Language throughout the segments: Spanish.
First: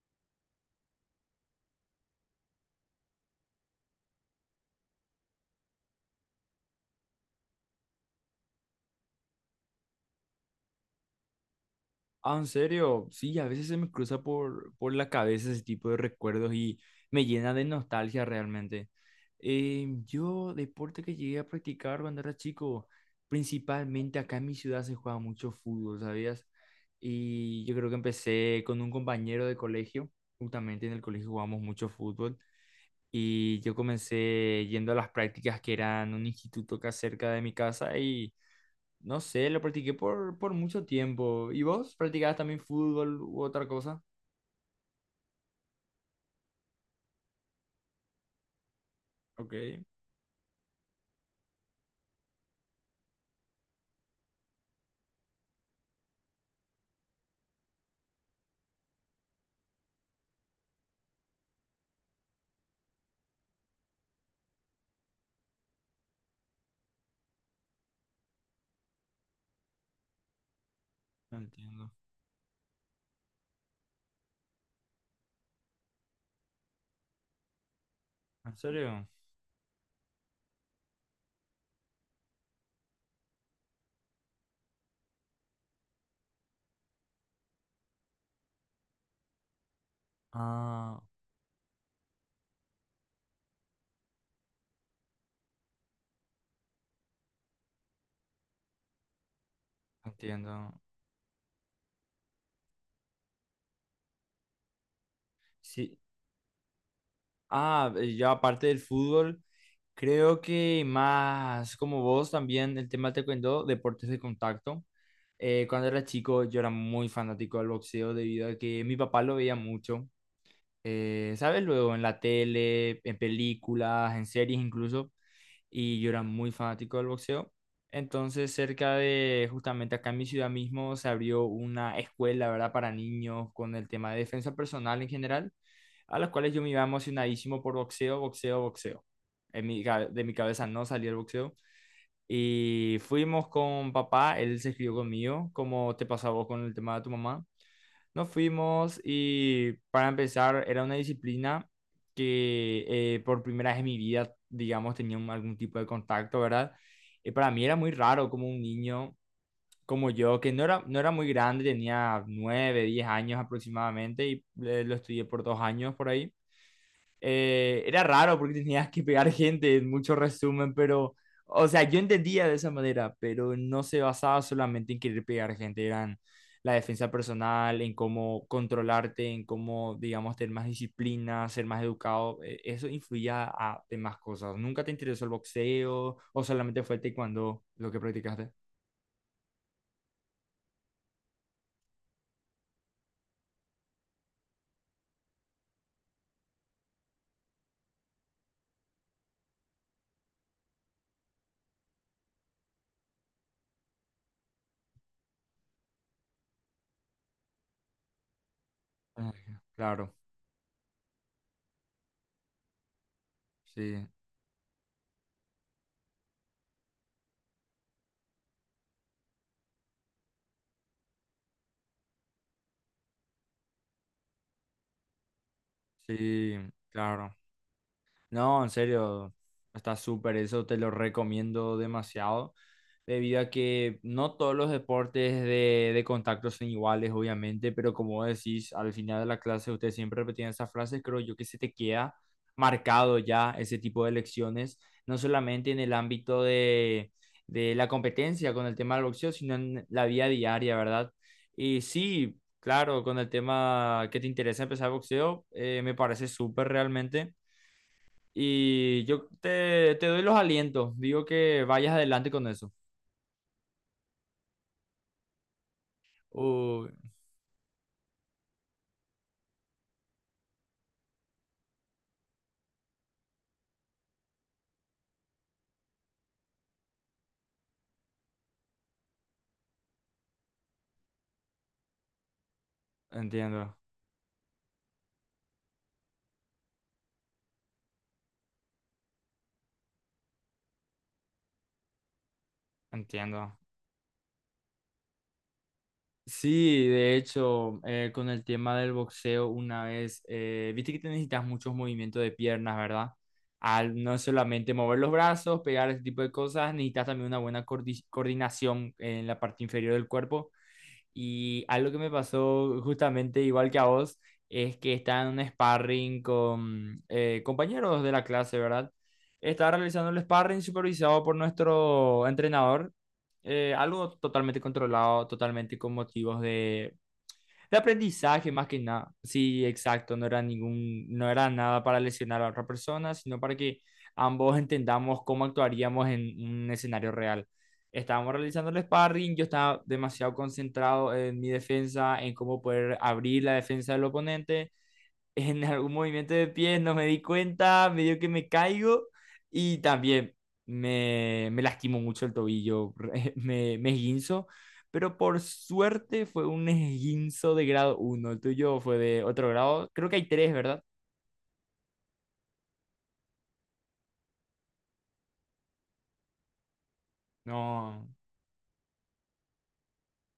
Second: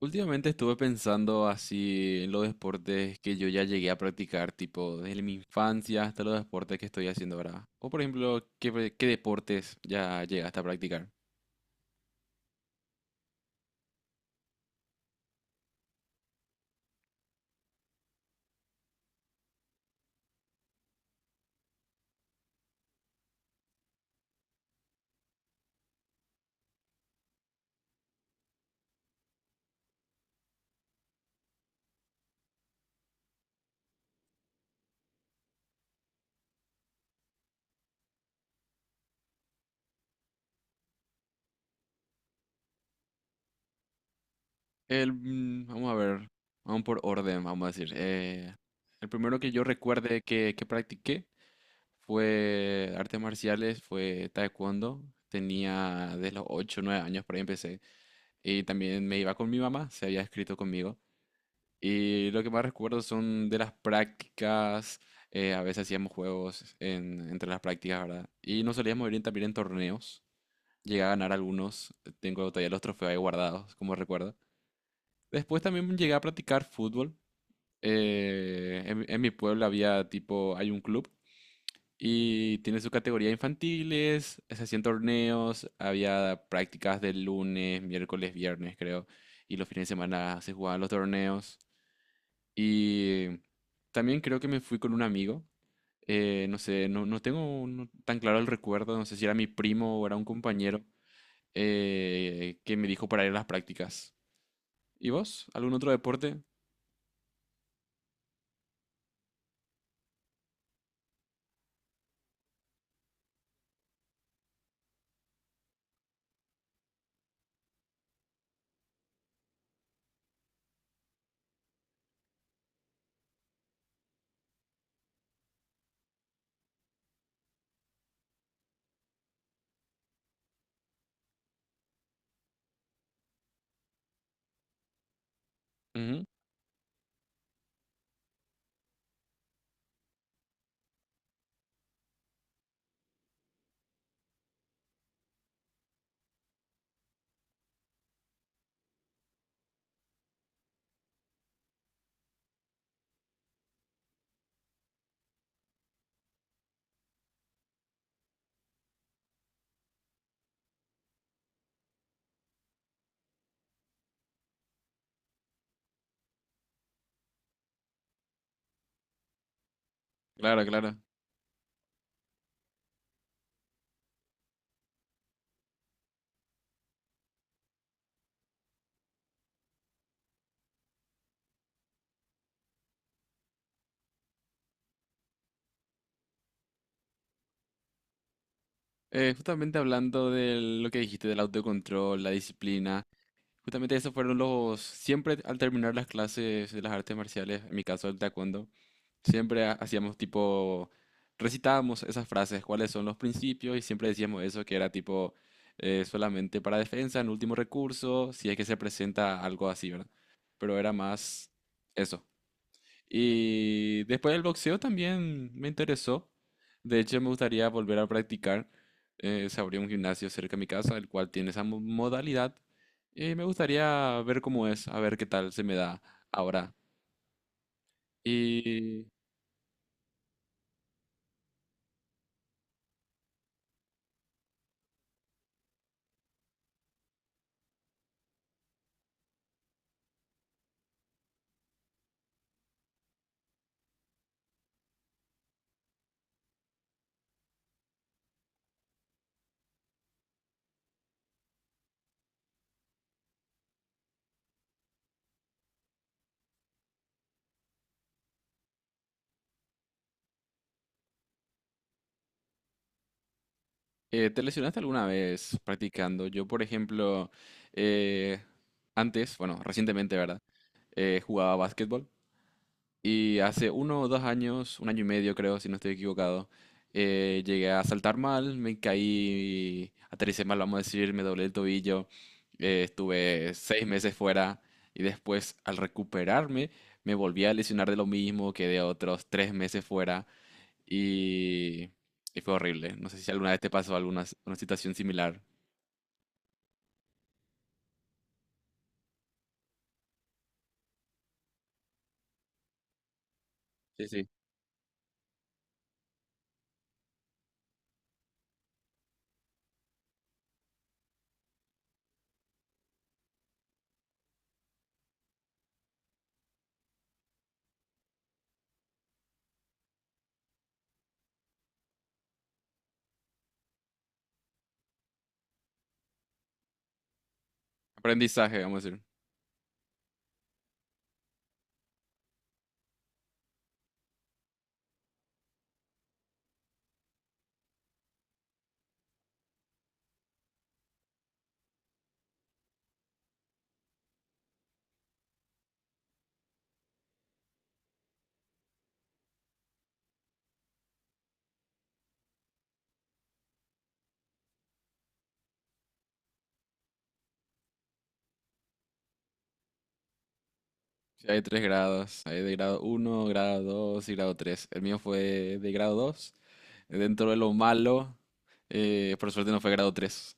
Últimamente estuve pensando así en los deportes que yo ya llegué a practicar, tipo desde mi infancia hasta los deportes que estoy haciendo ahora. O por ejemplo, ¿qué deportes ya llegaste a practicar? Ah, en serio, sí, a veces se me cruza por la cabeza ese tipo de recuerdos y me llena de nostalgia realmente. Yo, deporte que llegué a practicar cuando era chico, principalmente acá en mi ciudad se juega mucho fútbol, ¿sabías? Y yo creo que empecé con un compañero de colegio, justamente en el colegio jugamos mucho fútbol y yo comencé yendo a las prácticas que eran un instituto acá cerca de mi casa y no sé, lo practiqué por mucho tiempo. ¿Y vos practicabas también fútbol u otra cosa? Vamos a ver, vamos por orden, vamos a decir. El primero que Ok, yo recuerde que practiqué fue artes marciales, fue taekwondo. Tenía desde los ocho o 9 años por ahí empecé. Y también me iba con mi mamá, se había escrito conmigo. Y lo que más recuerdo son de las prácticas. A veces hacíamos entre las prácticas, ¿verdad? Y nos solíamos ir también en torneos. Llegué a ganar entiendo. algunos, tengo todavía los trofeos ahí guardados, como recuerdo. Después también llegué a practicar fútbol. ¿En eh, en, mi serio? en mi pueblo hay un club y tiene su categoría infantiles, se hacían torneos, había prácticas de lunes, miércoles, viernes, creo, y los fines de semana se jugaban los Ah, torneos. Y también creo que me fui con un amigo. No sé, no tengo tan claro el recuerdo. No sé si era mi primo o era un entiendo. compañero que me dijo para ir a las prácticas. ¿Y vos? ¿Algún otro Sí. deporte? Ah, yo aparte del fútbol, creo que más como vos también el tema te cuento deportes de contacto. Cuando era chico yo era muy fanático del boxeo debido a que mi papá lo veía mucho. ¿Sabes? Luego en la tele, en películas, en series incluso, y yo era muy fanático del boxeo. Entonces, cerca de, justamente acá en mi ciudad mismo, se abrió una escuela, ¿verdad? Para niños con el tema de defensa personal en general, a Ujú. las cuales yo me iba emocionadísimo por boxeo, boxeo, boxeo. De mi cabeza no salía el boxeo. Y fuimos con papá, él se escribió conmigo, como te pasó a vos con el tema de tu mamá. Nos fuimos y para empezar era una disciplina que por primera vez en mi vida, digamos, tenía algún tipo de contacto, ¿verdad? Y para mí era muy raro como un niño como yo, que no era muy grande, tenía 9, 10 años aproximadamente y lo estudié por 2 años por ahí. Era raro porque tenías que pegar gente en mucho Claro, resumen, claro. pero, o sea, yo entendía de esa manera, pero no se basaba solamente en querer pegar gente, eran la defensa personal, en cómo controlarte, en cómo, digamos, tener más disciplina, ser más educado, eso influía a demás cosas. ¿Nunca te interesó el boxeo o solamente fue el taekwondo lo que practicaste? Justamente hablando de lo que dijiste del autocontrol, la disciplina. Justamente esos fueron los, siempre al terminar las clases de las artes marciales, en mi caso el taekwondo, siempre hacíamos tipo, recitábamos esas frases, cuáles son los principios y siempre decíamos eso, que era tipo solamente para defensa, en último recurso, si es que se Ah, presenta algo así, ¿verdad? claro, Pero era más eso. Y sí, después el boxeo también me interesó. De hecho, me gustaría volver a practicar. Se abrió un gimnasio cerca de mi casa, el cual tiene esa modalidad. Y me gustaría ver cómo es, a ver qué tal se me da sí, ahora. claro. No, en ¿Y serio, está súper, eso te lo recomiendo demasiado, debido a que no todos los deportes de contacto son iguales, obviamente, pero como vos decís, al final de la clase ustedes siempre repetían esas frases, creo yo que se te queda marcado ya ese tipo de lecciones, no solamente en el ámbito de la competencia con el tema del boxeo, sino en la vida diaria, ¿verdad? Y sí, claro, con el tema que te interesa empezar boxeo, me parece súper realmente. Y yo te doy los alientos. Digo que vayas adelante con eso. Te lesionaste alguna vez practicando? Yo, por Uy, ejemplo, eh, antes, bueno, recientemente, ¿verdad? Jugaba básquetbol. Y hace uno o dos años, un año y medio creo, si no estoy equivocado, llegué a saltar mal, me caí, aterricé mal, vamos a decir, me doblé el tobillo. Estuve entiendo, 6 meses fuera y después al recuperarme me volví a lesionar de lo mismo, quedé otros 3 meses fuera y, y fue horrible. No sé si alguna entiendo. vez te pasó una situación similar. Sí, de hecho, con el tema del boxeo, una vez, viste que te necesitas muchos movimientos de piernas, ¿verdad? Al Sí, no sí. solamente mover los brazos, pegar ese tipo de cosas, necesitas también una buena coordinación en la parte inferior del cuerpo. Y algo que me pasó justamente igual que a vos es que estaba en un sparring con compañeros de la clase, ¿verdad? Estaba realizando el sparring supervisado por nuestro entrenador, algo totalmente controlado, totalmente con motivos de aprendizaje Aprendizaje, más que vamos a decir. nada. Sí, exacto, no era nada para lesionar a otra persona, sino para que ambos entendamos cómo actuaríamos en un escenario real. Estábamos realizando el sparring, yo estaba demasiado concentrado en mi defensa, en cómo poder abrir la defensa del oponente en algún movimiento de pies, no me di cuenta, medio que me caigo y también me lastimo mucho el tobillo, me esguinzo, pero por suerte fue un esguinzo de grado 1. El tuyo fue de otro grado, creo que hay 3, ¿verdad? Sí, hay tres grados, hay de grado uno, grado 2 y grado tres. El mío fue de grado 2 dentro de lo No, malo. Por suerte no fue grado tres.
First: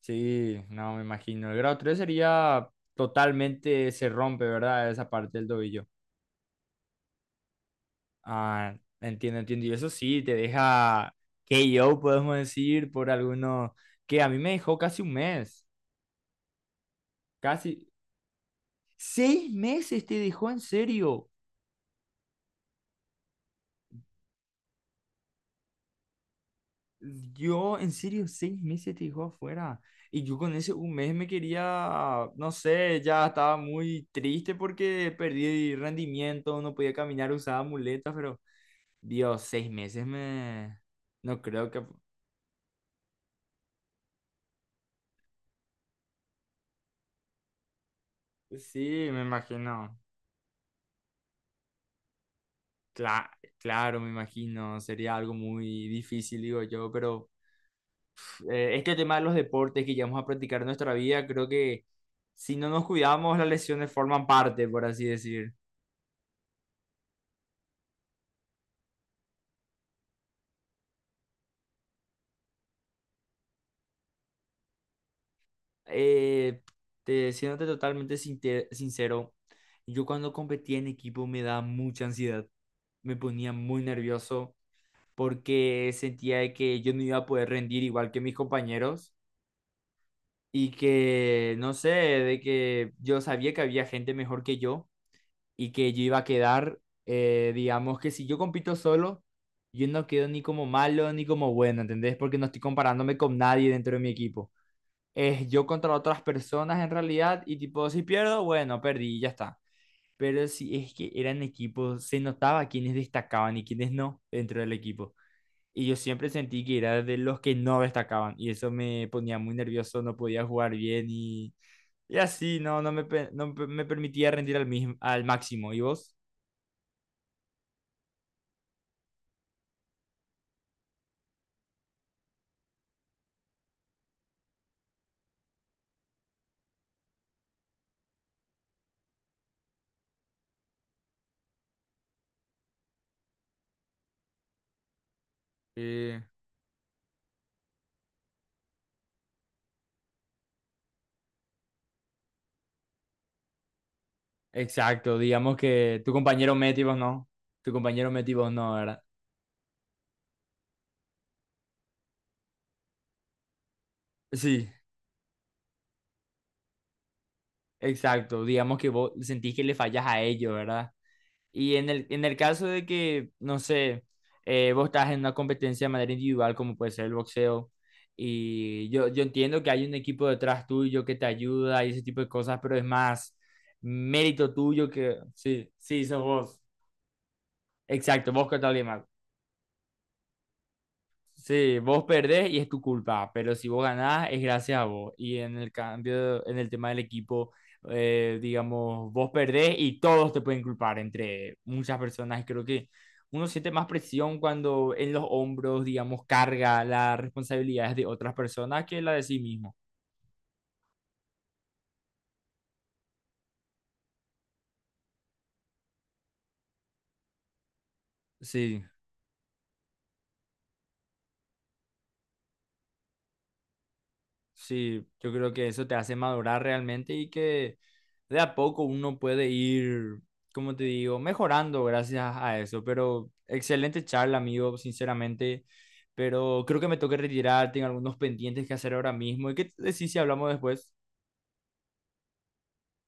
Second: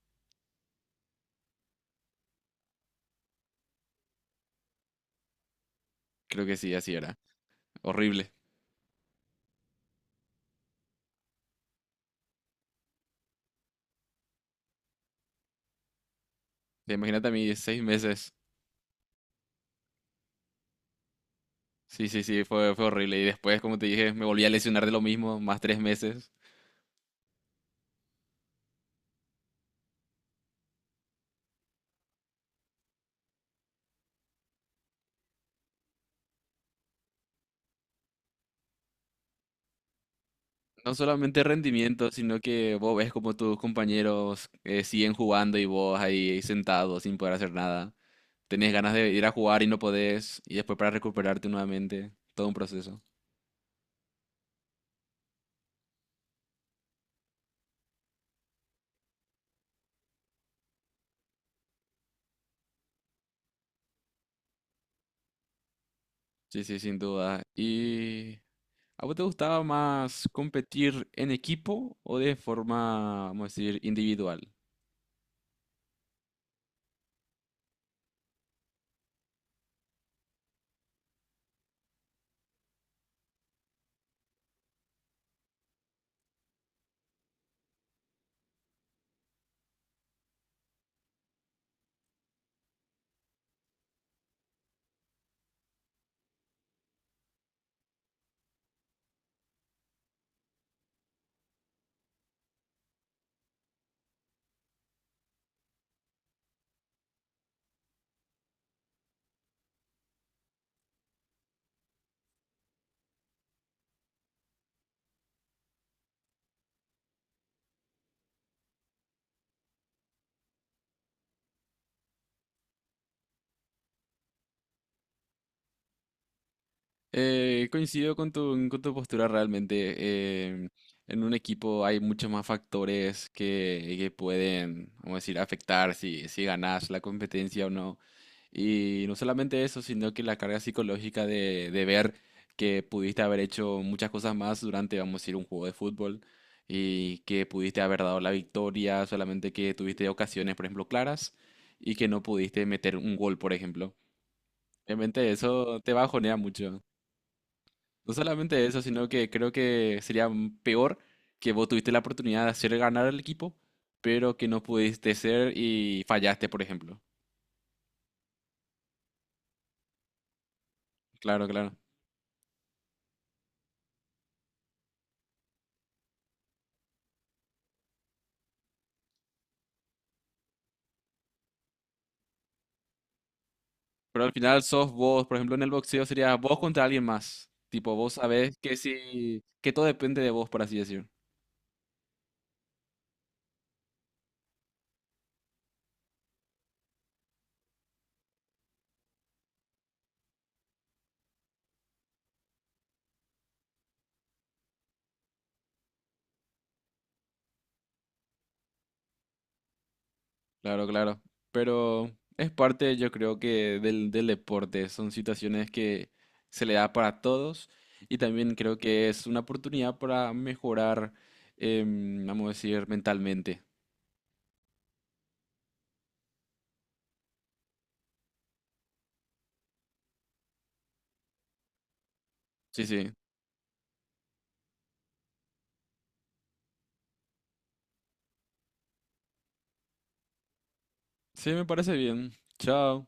sí, no me imagino, el grado 3 sería totalmente, se rompe, ¿verdad? Esa parte del tobillo. Creo que sí, así era. Horrible. Ah, entiendo, entiendo. Y eso sí, te deja KO, podemos decir, por algunos, que a mí me dejó casi un mes, Te imagínate a mí, seis casi meses. 6 meses te dejó en serio. Sí, sí, sí, fue horrible. Y después, como te dije, me volví a lesionar de lo mismo, más 3 meses. Yo, en serio, 6 meses te dejó afuera. Y yo con ese un mes me quería, no sé, ya estaba muy triste porque perdí rendimiento, no podía caminar, usaba muletas, pero Dios, 6 meses me... No solamente No creo que... rendimiento, sino que vos ves como tus compañeros siguen jugando y vos ahí sentado sin poder hacer nada. Tenés ganas Sí, de me ir a jugar y no imagino. podés. Y después para recuperarte nuevamente. Todo un proceso. Cla- claro, me imagino, sería algo muy difícil, digo yo, pero pf, este tema de los deportes que llevamos a practicar en nuestra vida, creo que si no nos cuidamos, las lesiones forman parte, por así decir. Sí, sí, sin duda. Y ¿a vos te gustaba más competir en equipo o de forma, vamos a decir, individual? Eh, siéndote totalmente sincero, yo cuando competía en equipo me daba mucha ansiedad, me ponía muy nervioso porque sentía de que yo no iba a poder rendir igual que mis compañeros y que, no sé, de que yo sabía que había gente mejor que yo y que yo iba a quedar, digamos que si yo compito solo, yo no quedo ni como malo ni como bueno, ¿entendés? Porque no estoy comparándome con nadie dentro de mi equipo. Es yo contra otras personas en realidad y tipo, si pierdo, bueno, perdí y ya está. Pero si es que eran equipos, se notaba quiénes destacaban y quiénes no dentro del equipo. Y yo siempre sentí que era de los que no destacaban y eso me ponía muy nervioso, no podía jugar bien y así, no me permitía rendir al máximo. ¿Y vos? Coincido con con tu postura realmente. En un equipo hay muchos más factores que pueden, vamos a decir, afectar si ganas la competencia o no. Y no solamente eso, sino que la carga psicológica de ver que pudiste haber hecho muchas cosas más durante, vamos a decir, un juego de Sí, fútbol y que pudiste haber dado la victoria, solamente que tuviste ocasiones, por ejemplo, claras y que no pudiste meter un gol, por ejemplo. exacto. Obviamente Digamos eso te que tu bajonea compañero Meti mucho. vos no. Tu compañero No Meti vos solamente no, eso, ¿verdad? sino que creo que sería peor que vos tuviste la oportunidad de hacer ganar al equipo, pero que no Sí, pudiste ser y fallaste, por ejemplo. exacto. Digamos que vos sentís que le fallas a ellos, ¿verdad? Claro, Y claro. en el caso de que, no sé, vos estás en una competencia de manera individual, como puede ser el boxeo, y yo entiendo que hay un equipo detrás tuyo que te ayuda y ese tipo de cosas, pero es más Pero al mérito final tuyo sos que... vos, por ejemplo, en Sí, el boxeo sí, sos sería vos vos. contra alguien más. Tipo, vos Exacto, vos sabés que tal. que si, que todo depende de vos, por así decir. Sí, vos perdés y es tu culpa, pero si vos ganás es gracias a vos. Y en el cambio, en el tema del equipo, digamos, vos perdés y todos te pueden culpar entre muchas personas. Y creo que uno siente más presión cuando en los hombros, digamos, carga las responsabilidades de otras personas que la de sí mismo. Claro, claro. Pero es parte, yo creo que del deporte. Son situaciones que se le da para todos. Y también creo Sí. que es una oportunidad para mejorar, vamos a decir, mentalmente. Sí, yo creo que eso te hace madurar realmente y que de a poco uno puede ir, como te digo, mejorando gracias a eso. Sí, sí. Pero excelente charla, amigo, sinceramente. Pero creo que me toca retirar, tengo algunos pendientes que hacer ahora mismo. ¿Y qué te decís si hablamos después? Sí, me parece bien. Chao.